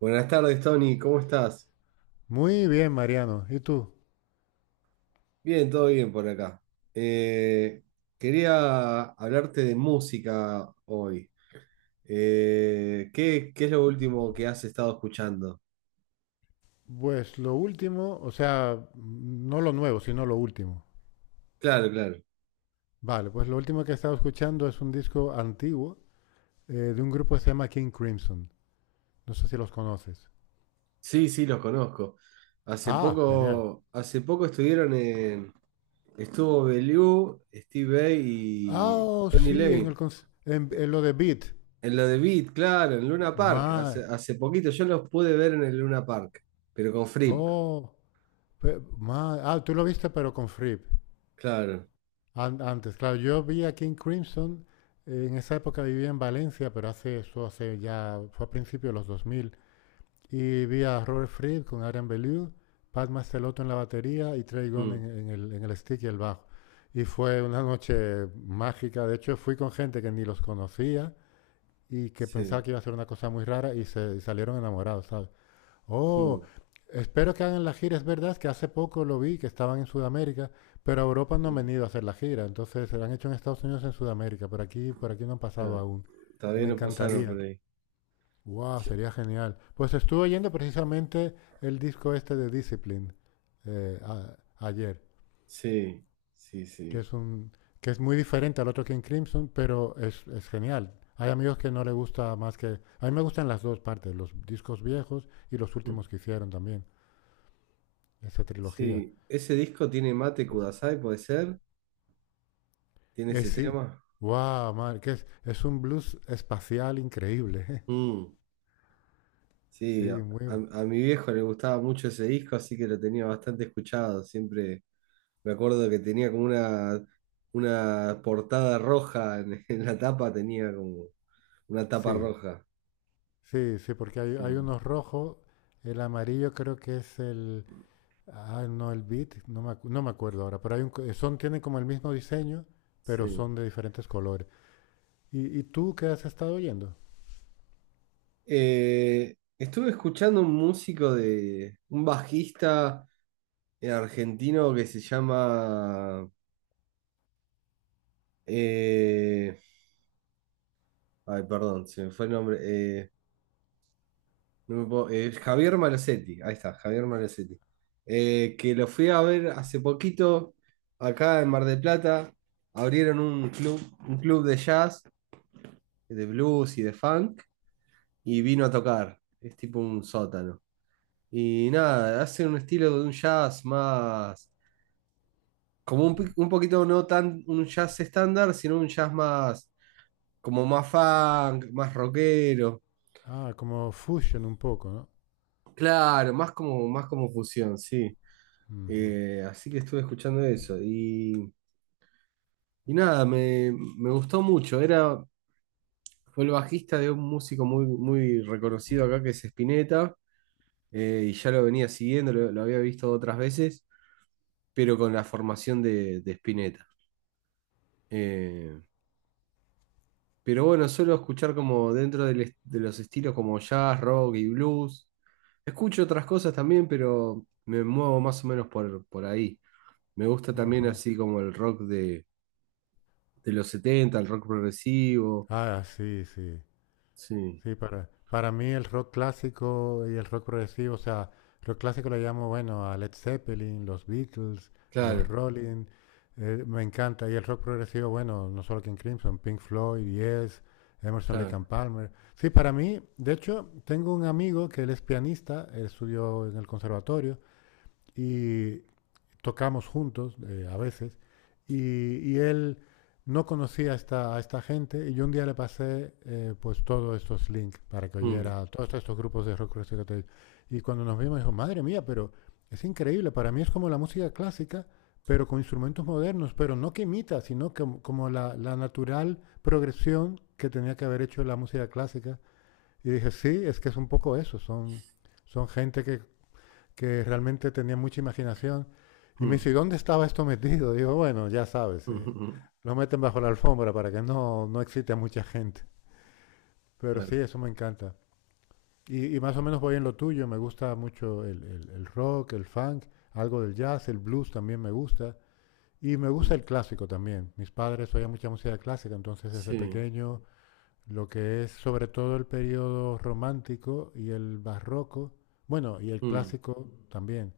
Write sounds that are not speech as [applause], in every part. Buenas tardes, Tony, ¿cómo estás? Muy bien, Mariano. ¿Y tú? Bien, todo bien por acá. Eh, Quería hablarte de música hoy. ¿Qué es lo último que has estado escuchando? Pues lo último, o sea, no lo nuevo, sino lo último. Claro, claro. Vale, pues lo último que he estado escuchando es un disco antiguo de un grupo que se llama King Crimson. No sé si los conoces. Sí, sí, los conozco. Hace Ah, genial. poco, hace poco estuvieron en... Estuvo Belew, Steve Vai Ah, y oh, Tony sí, en, el, Levin. cons- Eh, en lo de Beat. En lo de Beat, claro, en Luna Park. Hace, Ma, hace poquito yo los pude ver en el Luna Park, pero con Fripp, oh, tú lo viste pero con Fripp. claro. Antes, claro, yo vi a King Crimson, en esa época vivía en Valencia, pero hace eso, hace ya, fue a principios de los 2000. Y vi a Robert Fripp con Adrian Belew, Pat Mastelotto en la batería y Trey Gunn en, Mm, en el, en el stick y el bajo. Y fue una noche mágica. De hecho, fui con gente que ni los conocía y que pensaba sí, que iba a ser una cosa muy rara y salieron enamorados, ¿sabes? Oh, mm, espero que hagan la gira. Es verdad que hace poco lo vi, que estaban en Sudamérica, pero a Europa no han sí, venido a hacer la gira. Entonces, se la han hecho en Estados Unidos, en Sudamérica. Por aquí, no han pasado claro. aún. Todavía Me no pasaron por encantaría. ahí. Wow, sería genial. Pues estuve oyendo precisamente el disco este de Discipline ayer, Sí, sí, que sí. es un que es muy diferente al otro King Crimson, pero es genial. Hay amigos que no le gusta más que a mí me gustan las dos partes, los discos viejos y los Mm, últimos que hicieron también, esa trilogía. Sí, ese disco tiene Mate Kudasai, puede ser. Tiene Eh, ese sí. tema. Wow, madre, que es un blues espacial increíble. [laughs] Mm, Sí, sí, a mi viejo le gustaba mucho ese disco, así que lo tenía bastante escuchado. Siempre me acuerdo que tenía como una portada roja en, [laughs] en la tapa, tenía como una tapa sí. roja. Sí, sí, porque hay, Sí, hay unos rojos, el amarillo creo que es el. Ah, no, el Beat, no me acuerdo ahora, pero hay un son, tienen como el mismo diseño, pero sí. son de diferentes colores. ¿Y tú qué has estado oyendo? Estuve escuchando un músico de un bajista argentino que se llama. eh, Ay, perdón, se me fue el nombre. No me puedo- Javier Malosetti. Ahí está, Javier Malosetti. Que lo fui a ver hace poquito acá en Mar del Plata. Abrieron un club de jazz, de blues y de funk, y vino a tocar. Es tipo un sótano. Y nada, hace un estilo de un jazz más. Como un, un poquito no tan un jazz estándar, sino un jazz más, como más funk, más rockero. Ah, como fusion un poco, ¿no? Claro, más como fusión, sí. Ujú. Así que estuve escuchando eso. Y nada, me gustó mucho. Era, fue el bajista de un músico muy, muy reconocido acá que es Spinetta. Y ya lo venía siguiendo, lo había visto otras veces, pero con la formación de Spinetta. Eh, Pero bueno, suelo escuchar como dentro de los estilos como jazz, rock y blues. Escucho otras cosas también, pero me muevo más o menos por ahí. Me gusta también Ajá. así como el rock de los setenta, el rock progresivo. Ah, sí, sí. Sí, Sí, para mí el rock clásico y el rock progresivo, o sea, rock clásico le llamo, bueno, a Led Zeppelin, los Beatles, los claro, Rolling, me encanta. Y el rock progresivo, bueno, no solo King Crimson, Pink Floyd, Yes, Emerson, Lake and claro. Palmer. Sí, para mí, de hecho, tengo un amigo que él es pianista, él estudió en el conservatorio y tocamos juntos a veces y él no conocía a esta gente y yo un día le pasé pues todos estos links para que Mm, oyera todos estos grupos de rock Recital. Y cuando nos vimos dijo, madre mía, pero es increíble, para mí es como la música clásica, pero con instrumentos modernos, pero no que imita, sino que, como la natural progresión que tenía que haber hecho la música clásica. Y dije, sí, es que es un poco eso, son gente que realmente tenía mucha imaginación. Y me mm, dice, ¿y dónde estaba esto metido? Digo, bueno, ya sabes, mm, lo meten bajo la alfombra para que no excite a mucha gente. [laughs] Pero Claro. sí, eso me encanta. Y más o menos voy en lo tuyo, me gusta mucho el rock, el funk, algo del jazz, el blues también me gusta. Y me gusta el mm, clásico también. Mis padres oían mucha música clásica, entonces desde sí. pequeño lo que es sobre todo el periodo romántico y el barroco, bueno, y el mm, clásico también.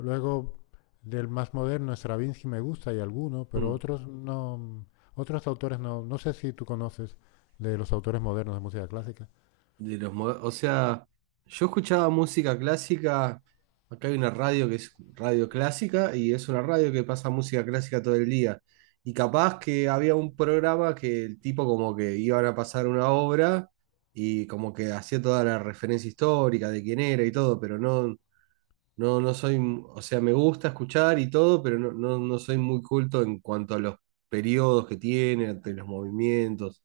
Luego, del más moderno, Stravinsky me gusta y alguno, pero mm. otros no, otros autores no, no sé si tú conoces de los autores modernos de música clásica. De los, o sea, yo escuchaba música clásica. Acá hay una radio que es radio clásica y es una radio que pasa música clásica todo el día. Y capaz que había un programa que el tipo como que iban a pasar una obra y como que hacía toda la referencia histórica de quién era y todo, pero no, no, no soy, o sea, me gusta escuchar y todo, pero no, no, no soy muy culto en cuanto a los periodos que tiene, ante los movimientos.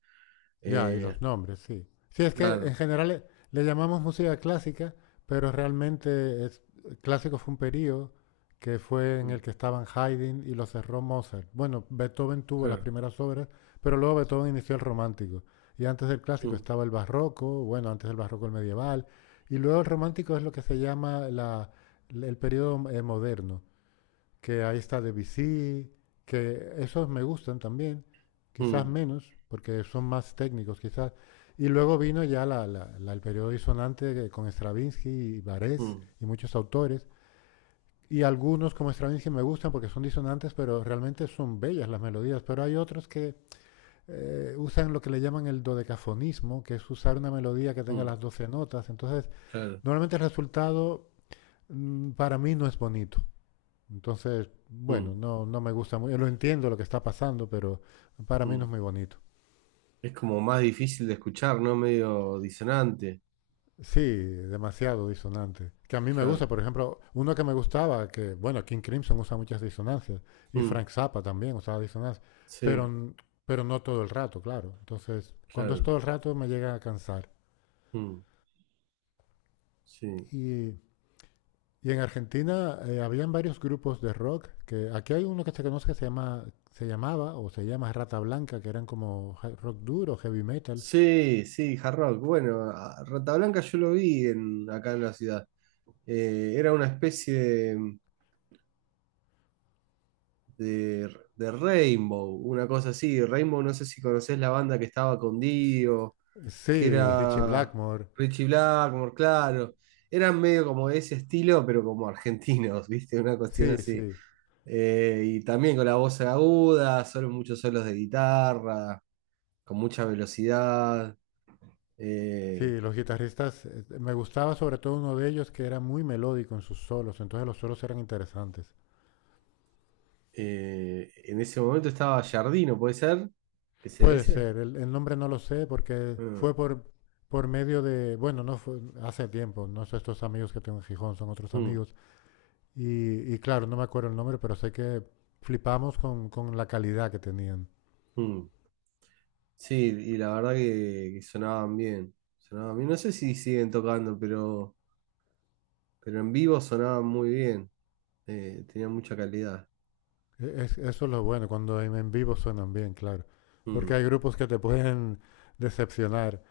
Ya, y Eh, los nombres, sí. Sí, es que claro, en general le llamamos música clásica, pero realmente es, clásico fue un periodo que fue en mm, el que estaban Haydn y lo cerró Mozart. Bueno, Beethoven tuvo las claro. primeras obras, pero luego Beethoven inició el romántico. Y antes del clásico Mm, estaba el barroco, bueno, antes del barroco el medieval, y luego el romántico es lo que se llama el periodo moderno que ahí está Debussy, que esos me gustan también, quizás mm, menos, porque son más técnicos quizás. Y luego vino ya el periodo disonante con Stravinsky y Barés mm, y muchos autores. Y algunos como Stravinsky me gustan porque son disonantes, pero realmente son bellas las melodías. Pero hay otros que usan lo que le llaman el dodecafonismo, que es usar una melodía que tenga mm, las 12 notas. Entonces, claro. normalmente el resultado para mí no es bonito. Entonces, bueno, mm, no me gusta muy, lo entiendo lo que está pasando, pero para mí no es mm. muy bonito. Es como más difícil de escuchar, ¿no? Medio disonante. Sí, demasiado disonante. Que a mí me Claro. gusta, por ejemplo, uno que me gustaba, que, bueno, King Crimson usa muchas disonancias, y mm, Frank Zappa también usaba disonancias, pero, sí, pero no todo el rato, claro. Entonces, cuando es claro. todo el rato me llega a cansar. mm, sí. Y, y en Argentina habían varios grupos de rock, que aquí hay uno que se conoce que se llama, se llamaba o se llama Rata Blanca, que eran como rock duro, heavy metal. Sí, sí, hard rock. Bueno, Rata Blanca yo lo vi en, acá en la ciudad. Era una especie de, de Rainbow, una cosa así. Rainbow, no sé si conocés la banda que estaba con Dio. Que Sí, Richie era Blackmore. Richie Blackmore, claro. Eran medio como de ese estilo, pero como argentinos, [laughs] ¿viste? Una cuestión Sí, así. sí. Y también con la voz aguda, solo muchos solos de guitarra, con mucha velocidad. Eh, Sí, los guitarristas, me gustaba sobre todo uno de ellos que era muy melódico en sus solos, entonces los solos eran interesantes. En ese momento estaba Jardino, ¿puede ser? ¿Que sea Puede ese? ser, el nombre no lo sé porque Ah, fue por, medio de, bueno, no fue hace tiempo, no sé, estos amigos que tengo en Gijón son otros mm, amigos, y claro, no me acuerdo el nombre, pero sé que flipamos con la calidad que tenían. mm. Sí, y la verdad que sonaban bien. Sonaban bien. No sé si siguen tocando, pero en vivo sonaban muy bien. Tenía mucha calidad. Eso es lo bueno, cuando en vivo suenan bien, claro, porque Mm, hay grupos que te pueden decepcionar.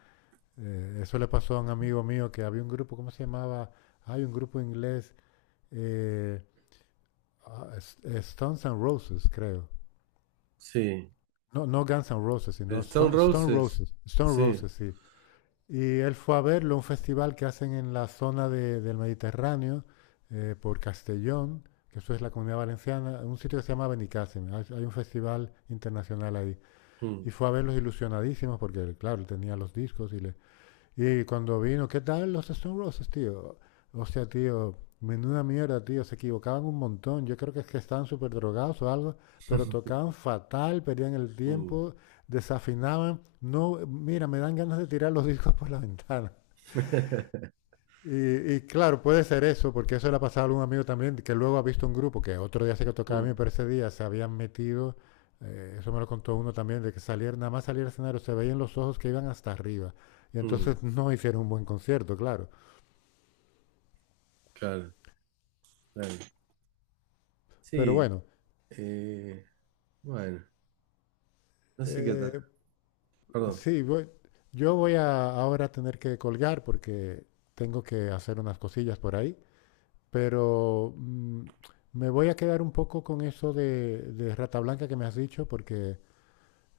Eso le pasó a un amigo mío que había un grupo, ¿cómo se llamaba? Hay un grupo inglés, eh, Stones and Roses, creo. sí. No, no Guns N' Roses, sino Stone Stone Roses, Roses. Stone sí. Roses, sí. Y él fue a verlo, a un festival que hacen en la zona del Mediterráneo, por Castellón, que eso es la Comunidad Valenciana, en un sitio que se llama Benicàssim. Hay un festival internacional ahí. Mm, Y fue a verlos ilusionadísimos porque, claro, él tenía los discos y cuando vino, ¿qué tal los Stone Roses, tío? O sea, tío, menuda mierda, tío, se equivocaban un montón. Yo creo que es que estaban súper drogados o algo, pero [laughs] tocaban fatal, perdían el mm, tiempo, desafinaban. No, mira, me dan ganas de tirar los discos por la ventana. Y claro, puede ser eso, porque eso le ha pasado a algún amigo también, que luego ha visto un grupo que otro día se que tocaba a mí, mm, pero ese día se habían metido, eso me lo contó uno también, de que salir, nada más salir al escenario, se veían los ojos que iban hasta arriba. Y mm, entonces [laughs] no hicieron un buen concierto, claro. claro, claro. Pero Sí, bueno, eh, bueno, no sé qué tal. eh, Perdón. sí, yo voy a ahora a tener que colgar porque tengo que hacer unas cosillas por ahí, pero me voy a quedar un poco con eso de Rata Blanca que me has dicho, porque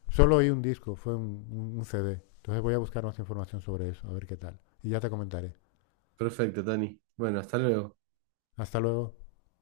solo oí un disco, fue un CD. Entonces voy a buscar más información sobre eso, a ver qué tal. Y ya te comentaré. Perfecto, Tani. Bueno, hasta luego. Hasta luego.